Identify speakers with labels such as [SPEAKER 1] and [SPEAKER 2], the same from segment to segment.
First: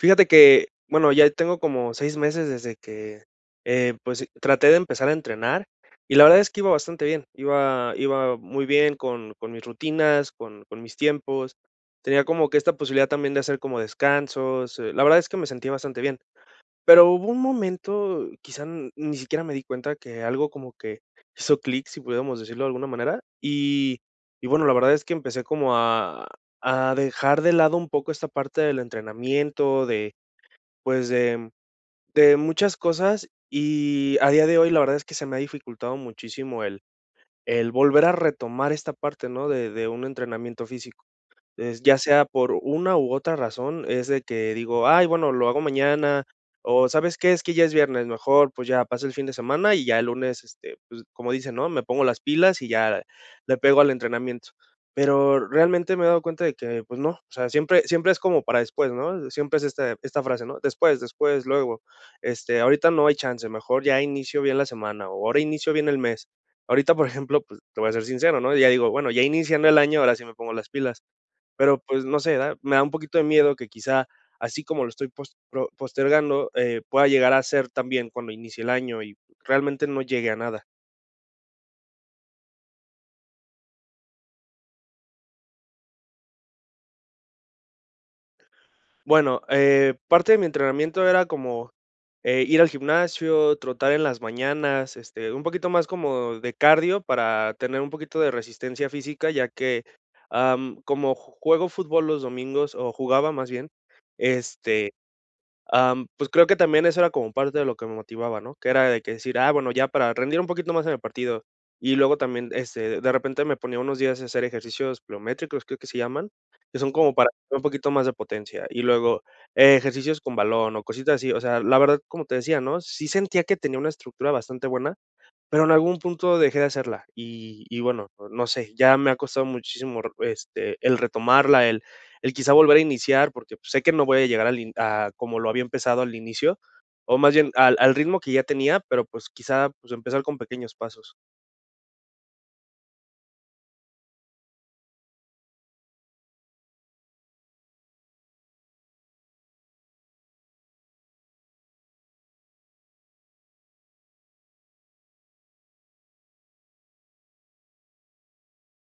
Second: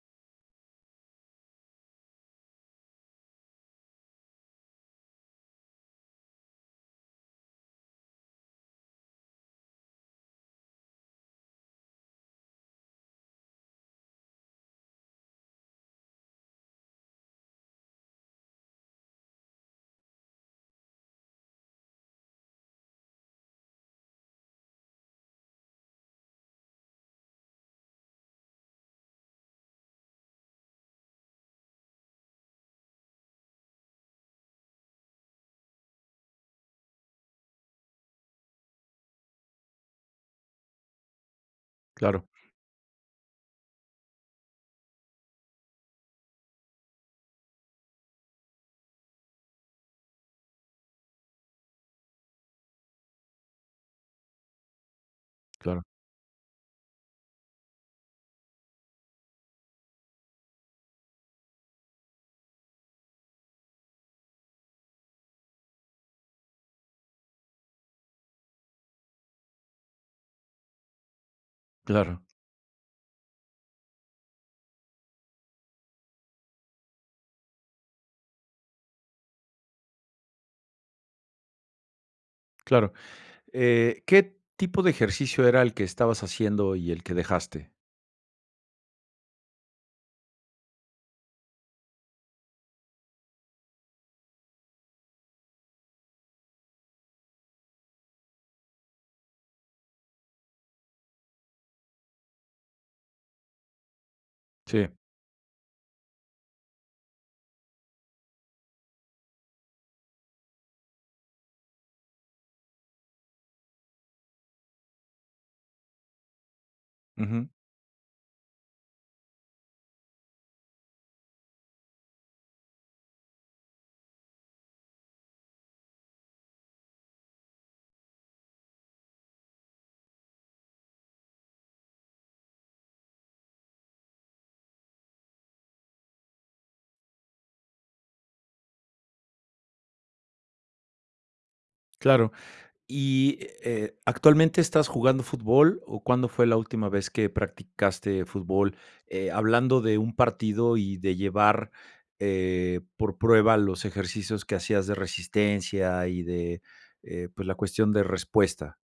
[SPEAKER 1] Fíjate que bueno, ya tengo como 6 meses desde que, eh, pues e traté de empezar a entrenar, y la verdad es que iba bastante bien. Iba iba muy bien con con mis rutinas, con con mis tiempos. Tenía como que esta posibilidad también de hacer como descansos. Eh, la verdad es que me sentí bastante bien. Pero, hubo un momento, quizá, n ni siquiera me di cuenta que algo como que hizo clic, si pudiéramos decirlo de alguna manera, y, y bueno la verdad es que empecé como a a dejar de lado un poco esta parte del entrenamiento. De pues, de de muchas cosas, y a día de hoy la verdad es que se me ha dificultado muchísimo el el volver a retomar esta parte, ¿no?, de de un entrenamiento físico. Es ya sea
[SPEAKER 2] Claro.
[SPEAKER 1] por una, u otra razón, es de que digo: "Ay bueno, lo hago mañana, o ¿sabes qué?, es que ya es viernes, mejor, pues ya pasa el fin de semana, y ya el lunes, este, pues, como dicen no me pongo las pilas, y ya le pego al entrenamiento". Pero
[SPEAKER 2] Claro.
[SPEAKER 1] realmente me he dado cuenta de que, pues no, o sea, siempre siempre es como para después, ¿no? Siempre es, este, esta frase, ¿no? "Después, después, luego, este, ahorita no hay chance, mejor ya inicio bien la semana, o ahora inicio bien el mes". Ahorita, por ejemplo, pues, te voy a ser sincero, ¿no? ya digo: "Bueno, ya iniciando el año, ahora sí me pongo las pilas". Pero, pues, no
[SPEAKER 2] Claro.
[SPEAKER 1] sé da, me da un poquito de miedo que, quizá, así como lo estoy pos pro postergando, eh, pueda llegar a ser también cuando inicie el año y realmente no llegue a nada.
[SPEAKER 2] Claro, eh, ¿qué tipo de ejercicio era el que estabas haciendo y el que dejaste?
[SPEAKER 1] Bueno, eh, parte de mi entrenamiento era como, eh, ir al gimnasio, trotar en las mañanas, este, un poquito más como de cardio para tener un poquito de resistencia física, ya que, am, como juego fútbol los domingos o jugaba más bien,
[SPEAKER 2] Sí.
[SPEAKER 1] este, am, pues, creo que también eso era como parte de lo que me motivaba, ¿no?, que era de que decir, ah, bueno, ya para rendir un poquito más en el partido, y luego también, este, de repente me ponía unos días a hacer ejercicios biométricos, creo que se llaman, que son como para
[SPEAKER 2] Ujú.
[SPEAKER 1] un poquito más de potencia y luego e ejercicios con balón o cositas así, o sea, la verdad, como te decía, ¿no?, sí sentía que tenía una estructura bastante buena, pero en algún punto dejé de hacerla, y y bueno, no sé, ya me ha costado muchísimo, re este, el retomarla, el el quizá volver a iniciar, porque, pues, sé que no voy a llegar al in a como lo había empezado al inicio o más bien al al ritmo que ya tenía, pero, pues, quizá, pues, empezar con pequeños pasos.
[SPEAKER 2] Claro, y, eh, ¿actualmente estás jugando fútbol o cuándo fue la última vez que practicaste fútbol?, eh, hablando de un partido y de llevar, eh, por prueba los ejercicios que hacías de resistencia y de, eh, pues, la cuestión de respuesta.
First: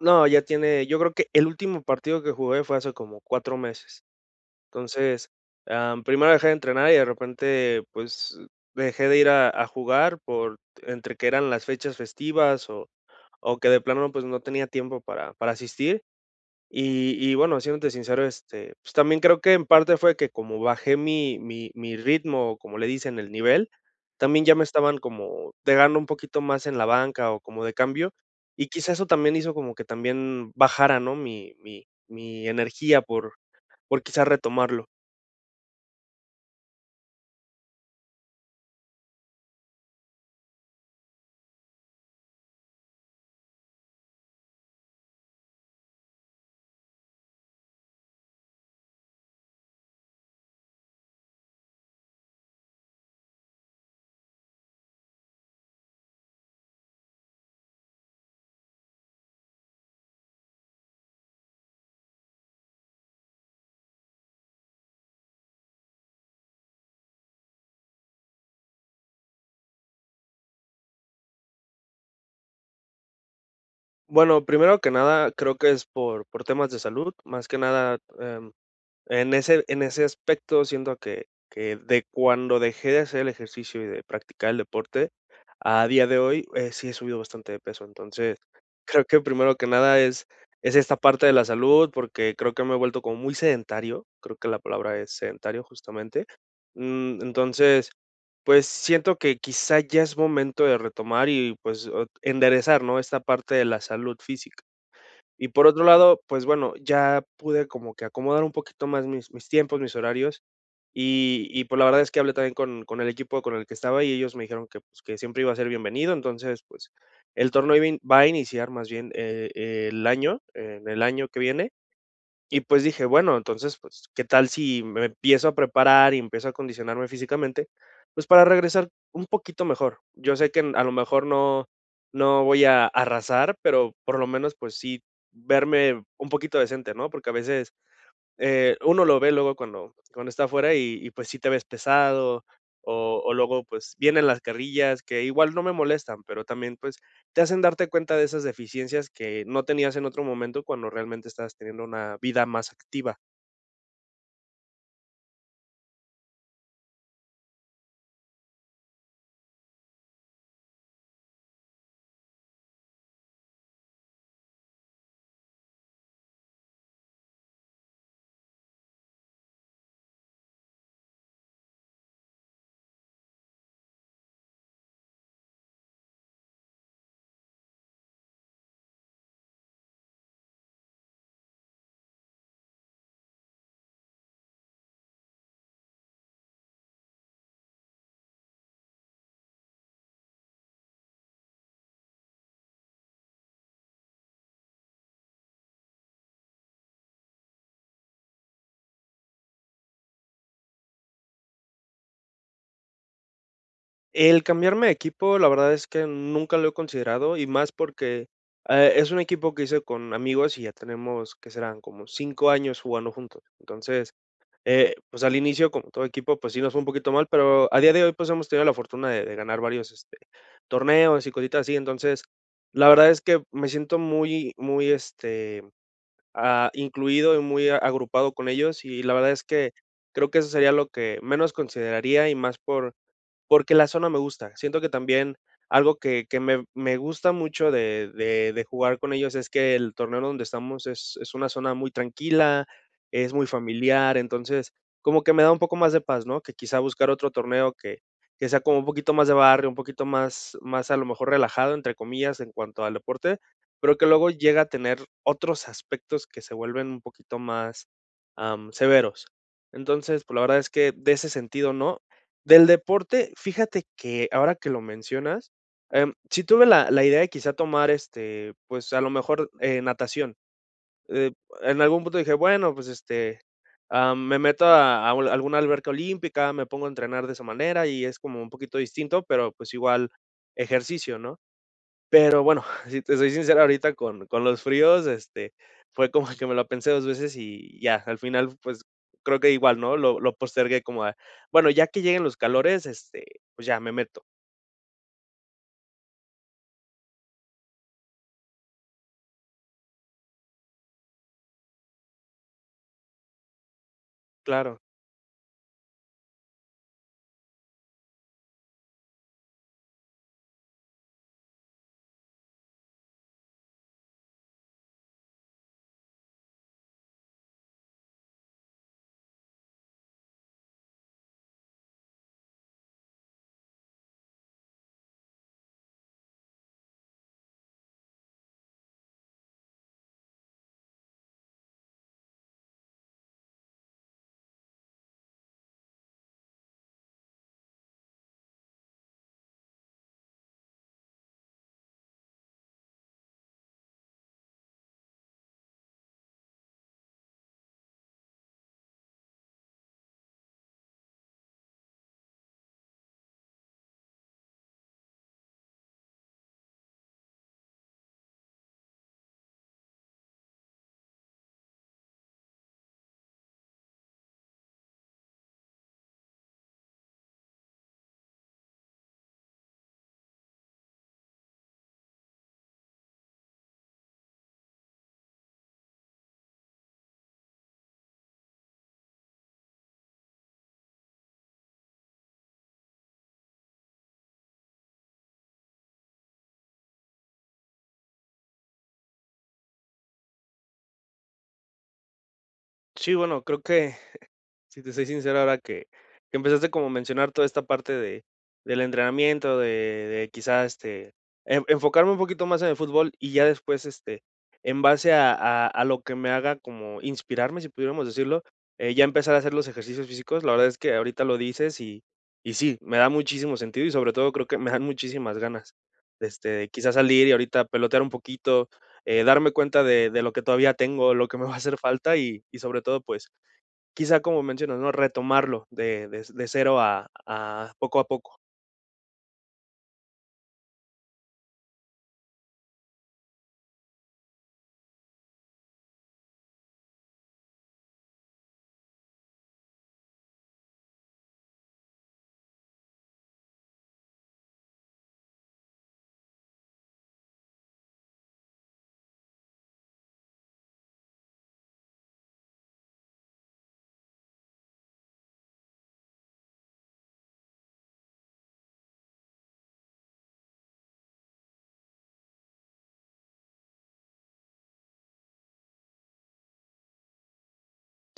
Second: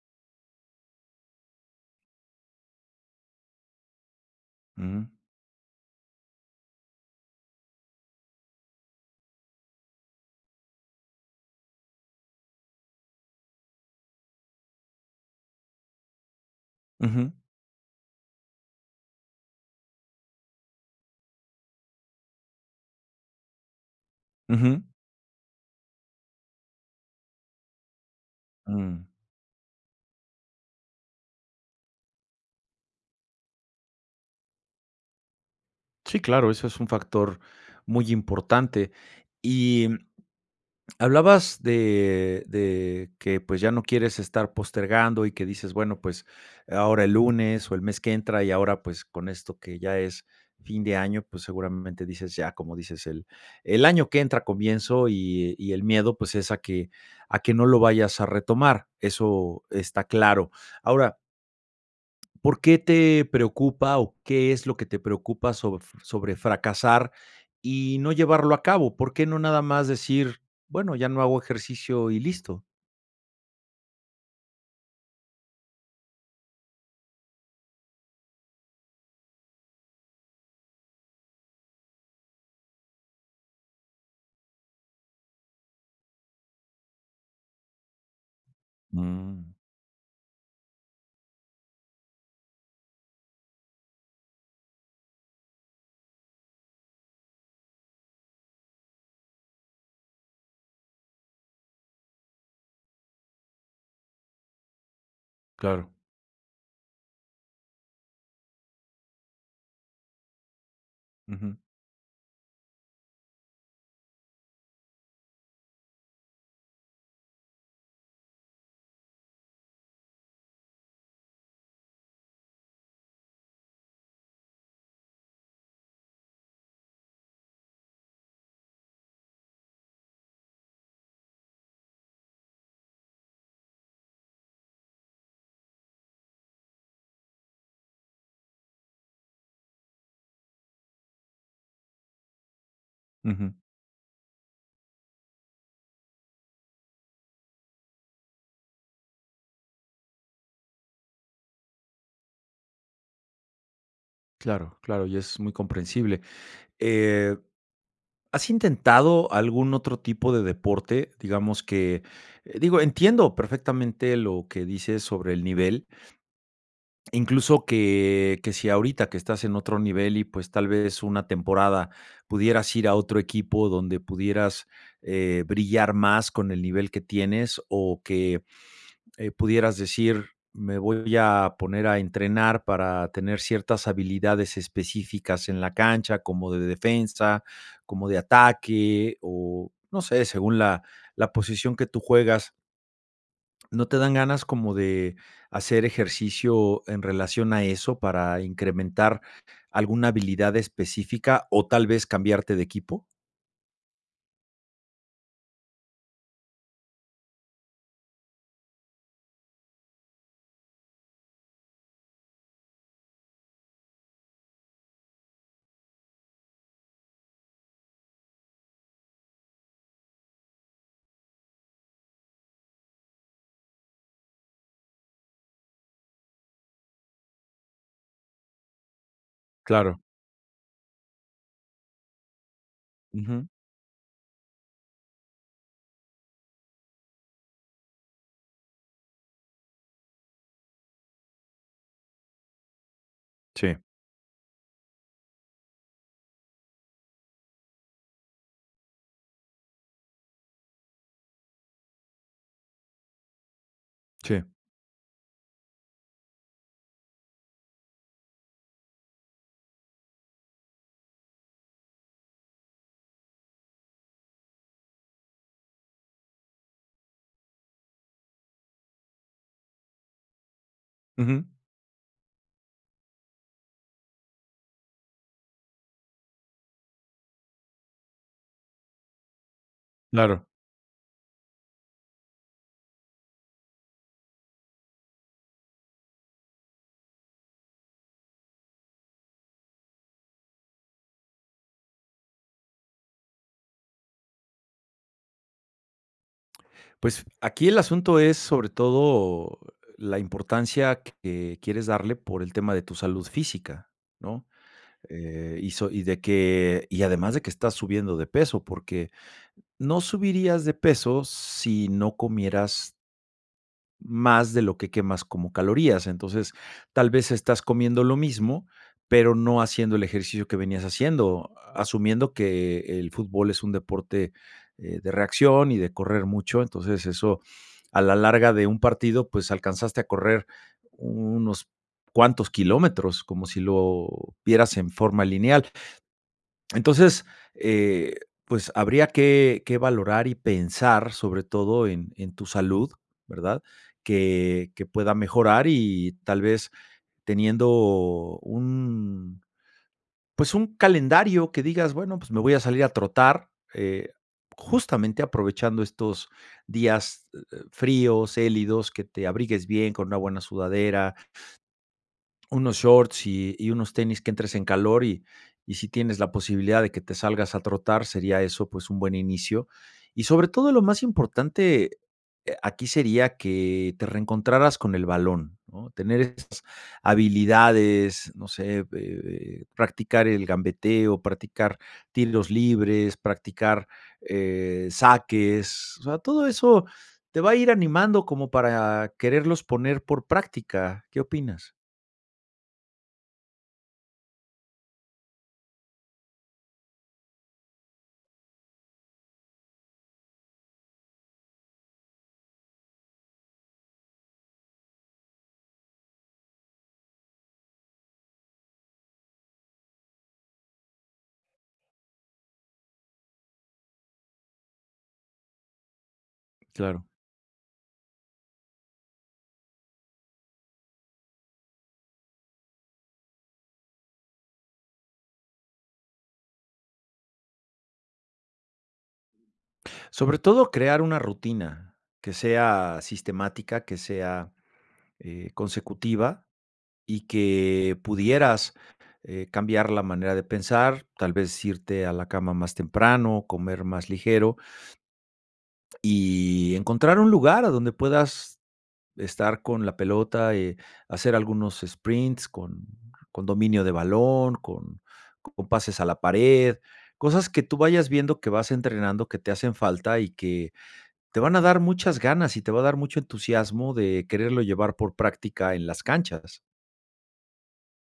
[SPEAKER 1] No, ya tiene yo creo que el último partido que jugué fue hace como 4 meses.
[SPEAKER 2] Mm.
[SPEAKER 1] Entonces, ah, primero dejé de entrenar, y de repente, pues, dejé de ir a a jugar por entre que eran las fechas festivas, o o que de plano, pues, no tenía tiempo para para asistir. Y y
[SPEAKER 2] Ujú.
[SPEAKER 1] bueno, siéndote sincero, este, pues, también creo que en parte fue que como bajé mi mi mi ritmo, como le dicen, el nivel, también ya me
[SPEAKER 2] Ujú.
[SPEAKER 1] estaban como pegando un poquito más en la banca, o como de cambio, y quizás eso
[SPEAKER 2] Mm.
[SPEAKER 1] también hizo como que también bajara, ¿no?, mi mi -mi energía por por, quizá, retomarlo.
[SPEAKER 2] Sí, claro, eso es un factor muy importante. Y hablabas de de que, pues, ya no quieres estar postergando, y que dices, bueno, pues, ahora el lunes o el mes que entra. Y ahora, pues, con esto que ya es fin de año, pues, seguramente dices ya. Como dices, el el año que entra comienzo, y y el miedo, pues, es a que a que no lo vayas a retomar, eso está claro. Ahora ¿Por qué te preocupa o qué es lo que te preocupa sobr sobre fracasar y no llevarlo a cabo? ¿Por qué no nada más decir, bueno, ya no hago ejercicio y listo?
[SPEAKER 1] Bueno, primero que nada creo que es por por temas de salud, más que nada, em, en ese en ese aspecto siento que que de cuando dejé de hacer el ejercicio y de practicar el deporte a día de hoy, eh, sí he subido bastante de peso. Entonces, creo que
[SPEAKER 2] Mm.
[SPEAKER 1] primero que nada es es esta parte de la salud, porque, creo que me he vuelto como muy sedentario. Creo que la palabra es sedentario justamente, mm, entonces, pues siento que quizá ya es momento de retomar y pues, ot enderezar, ¿no?, esta parte de la salud física. Y por otro
[SPEAKER 2] Claro.
[SPEAKER 1] lado, pues bueno, ya pude como que acomodar un poquito más mis mis tiempos, mis horarios y
[SPEAKER 2] Ujú.
[SPEAKER 1] y pues, la verdad es que hablé también con con el equipo con el que estaba y ellos me dijeron que pues: "Que siempre iba a ser bienvenido", entonces, pues el torneo iba a in va a iniciar más bien e el año en el año que viene, y pues, dije, bueno, entonces, pues qué tal si me empiezo a preparar y empiezo a acondicionarme físicamente, pues, para regresar un poquito mejor. Yo sé que n a lo mejor no no voy a arrasar, pero por lo menos, pues sí, verme un poquito decente, ¿no?, porque a veces, eh, uno lo ve luego cuando cuando está afuera y y pues, sí te ves pesado o o
[SPEAKER 2] Ujú.
[SPEAKER 1] luego pues, vienen las carrillas que igual no me molestan, pero también pues, te hacen darte cuenta de esas deficiencias que no tenías en otro momento cuando realmente estabas teniendo una vida más activa.
[SPEAKER 2] Claro, claro, y es muy comprensible. Eh, ¿has intentado algún otro tipo de deporte?, digamos que, eh, digo, entiendo perfectamente lo que dices sobre el nivel. Incluso que que si ahorita que estás en otro nivel y, pues, tal vez una temporada pudieras ir a otro equipo donde pudieras, eh, brillar más con el nivel que tienes o que, eh, pudieras decir, me voy a poner a entrenar para tener ciertas habilidades específicas en la cancha, como de defensa, como de ataque o, no sé, según la la posición que tú juegas. ¿No te dan ganas como de hacer ejercicio en relación a eso para incrementar alguna habilidad específica o tal vez cambiarte de equipo?
[SPEAKER 1] El cambiarme de equipo, la verdad es que nunca lo he considerado, y más porque, eh, es un equipo que hice con amigos y ya tenemos, ¿qué serán? como 5 años jugando juntos, entonces, eh, pues, al inicio como todo equipo pues sí nos fue un poquito mal pero al día de hoy pues hemos tenido la fortuna de de ganar varios, este, torneos y cositas así entonces la verdad es que me siento muy muy, este, ah, incluido y muy agrupado con ellos y la verdad es que,
[SPEAKER 2] Claro.
[SPEAKER 1] creo que eso sería lo que menos consideraría y más por
[SPEAKER 2] Ujú.
[SPEAKER 1] porque la zona me gusta. Siento que también algo que que me me gusta mucho de de de jugar con ellos es que el torneo donde estamos es es una zona muy tranquila, es muy
[SPEAKER 2] Sí.
[SPEAKER 1] familiar, entonces como que me da un poco más de paz, ¿no?, que quizá buscar otro torneo que que sea como un poquito más de barrio, un poquito más más a lo mejor relajado entre comillas en cuanto al deporte, pero que luego
[SPEAKER 2] Sí.
[SPEAKER 1] llega a tener otros aspectos que se vuelven un poquito más, am, severos, entonces, pues la verdad es que, de ese sentido no. Del deporte fíjate que ahora que lo mencionas, em, si tuve la la idea de quizá tomar, este, pues a lo mejor, eh, natación, eh,
[SPEAKER 2] Ujú.
[SPEAKER 1] en algún punto dije: "Bueno pues, este, ah, me meto a a alguna alberca olímpica, me pongo a entrenar de esa manera" y es como un poquito distinto pero pues, igual
[SPEAKER 2] Claro.
[SPEAKER 1] ejercicio, ¿no?, pero bueno, si te soy sincero ahorita con con los fríos, este, fue como que me la pensé 2 veces y ya al final pues creo que igual, ¿no?, lo lo postergué como a: "Bueno ya que lleguen los calores, este, pues ya me meto".
[SPEAKER 2] Pues, aquí el asunto es, sobre todo, la importancia que quieres darle por el tema de tu salud física, ¿no?,
[SPEAKER 1] Claro.
[SPEAKER 2] eh, y so y de que, y además de que estás subiendo de peso, porque no subirías de peso si no comieras más de lo que quemas como calorías, entonces, tal vez estás comiendo lo mismo, pero no haciendo el ejercicio que venías haciendo, asumiendo que el fútbol es un deporte, eh, de reacción y de correr mucho, entonces, eso a la larga de un partido, pues, alcanzaste a correr unos cuantos kilómetros, como si lo vieras en forma lineal, entonces, eh, pues, habría que que valorar y pensar, sobre todo en en tu salud, ¿verdad?, que que pueda mejorar y tal vez teniendo un pues, un calendario que digas, bueno, pues, me voy a salir a trotar, eh, justamente aprovechando estos días, e eh, fríos, gélidos, que te abrigues bien con una buena sudadera unos shorts y y unos tenis, que entres en calor y y si tienes la posibilidad de que te salgas a trotar, sería eso, pues, un buen inicio, y, sobre todo, lo más importante, aquí sería que te reencontraras con el balón, ¿no?, tener esas habilidades, no sé, eh, eh, practicar el gambeteo, practicar tiros libres, practicar, eh, saques, o sea, todo eso te va a ir animando como para quererlos poner por práctica, ¿qué opinas?
[SPEAKER 1] Sí, bueno, creo que, si te soy sincero ahora que que empezaste como a mencionar toda esta parte de del entrenamiento, de de quizá, este, e enfocarme un poquito más en el fútbol y ya después, este, en base a a a lo que me haga como inspirarme, si pudiéramos decirlo, eh, ya empezar a hacer los ejercicios físicos, la verdad es que ahorita lo dices y y sí, me da muchísimo sentido y sobre todo creo que me dan muchísimas ganas, este, quizás
[SPEAKER 2] Claro.
[SPEAKER 1] salir y ahorita pelotear un poquito, eh, darme cuenta de de lo que todavía tengo, lo que me va a hacer falta y y sobre todo, pues, quizá, como mencionas, ¿no?, retomarlo de de de 0 a a poco a poco.
[SPEAKER 2] Sobre todo crear una rutina, que sea sistemática, que sea, eh, consecutiva y que pudieras, eh, cambiar la manera de pensar, tal vez, irte a la cama más temprano, comer más ligero y encontrar un lugar a donde puedas estar con la pelota, eh, hacer algunos sprints con con dominio de balón, con con pases a la pared, cosas que tú vayas viendo que vas entrenando, que te hacen falta, y que, te van a dar muchas ganas y te va a dar mucho entusiasmo de quererlo llevar por práctica en las canchas.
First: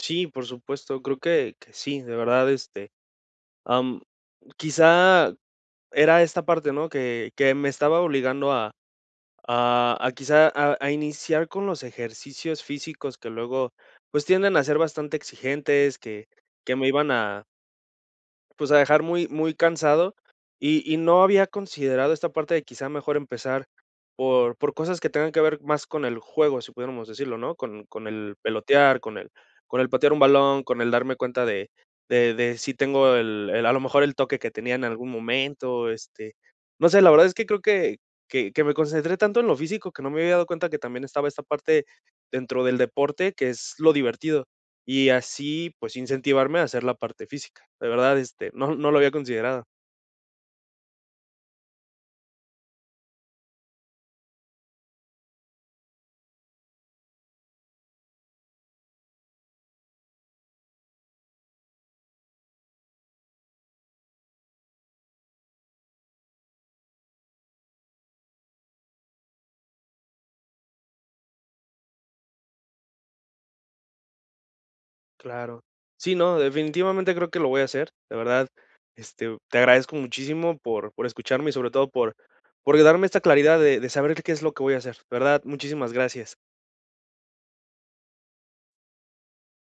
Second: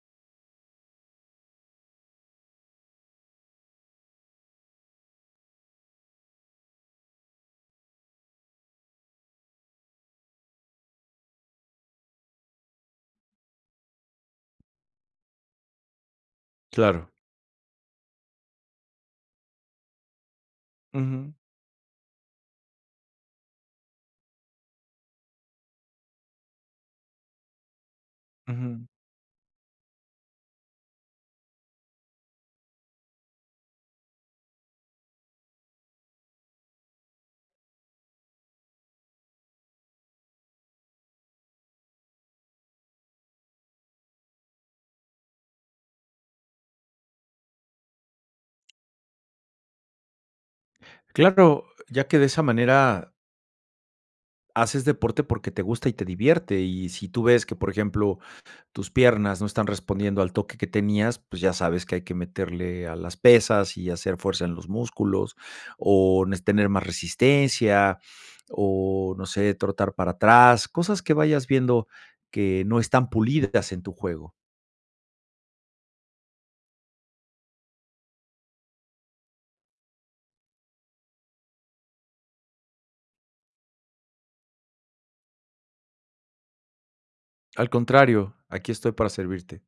[SPEAKER 1] Sí, por supuesto, creo que que sí, de verdad, este, am, quizá era esta parte, ¿no?, que que me estaba obligando a a a quizá a a iniciar con los ejercicios físicos que luego, pues, tienden a ser bastante exigentes, que que me
[SPEAKER 2] Claro.
[SPEAKER 1] iban a pues, a dejar muy muy cansado. Y y no
[SPEAKER 2] Ujú.
[SPEAKER 1] había considerado esta parte de quizá, mejor empezar por por cosas que tengan que ver más con el juego, si pudiéramos decirlo, ¿no?, con con el
[SPEAKER 2] Ujú.
[SPEAKER 1] pelotear, con el con el patear un balón, con el darme cuenta de de de si tengo el el a lo mejor el toque que tenía en algún momento, este, no sé, la verdad es que creo que que que me concentré tanto en lo físico, que no me había dado cuenta que también estaba esta parte dentro del deporte, que es lo divertido. Y así pues, incentivarme a hacer la parte física, de verdad, este, no no lo había considerado.
[SPEAKER 2] Claro, ya que de esa manera haces deporte porque te gusta y te divierte, y si tú ves que, por ejemplo, tus piernas no están respondiendo al toque que tenías, pues, ya sabes que hay que meterle a las pesas y hacer fuerza en los músculos o nes tener más resistencia o no sé, trotar para atrás, cosas que vayas viendo que no están pulidas en tu juego.
[SPEAKER 1] Claro. Sí, no, definitivamente creo que lo voy a hacer, de verdad, este, te agradezco muchísimo por por escucharme y sobre todo por por de darme esta claridad, de de saber que qué es lo que voy a hacer, de verdad, muchísimas gracias.
[SPEAKER 2] Al contrario, aquí estoy para servirte.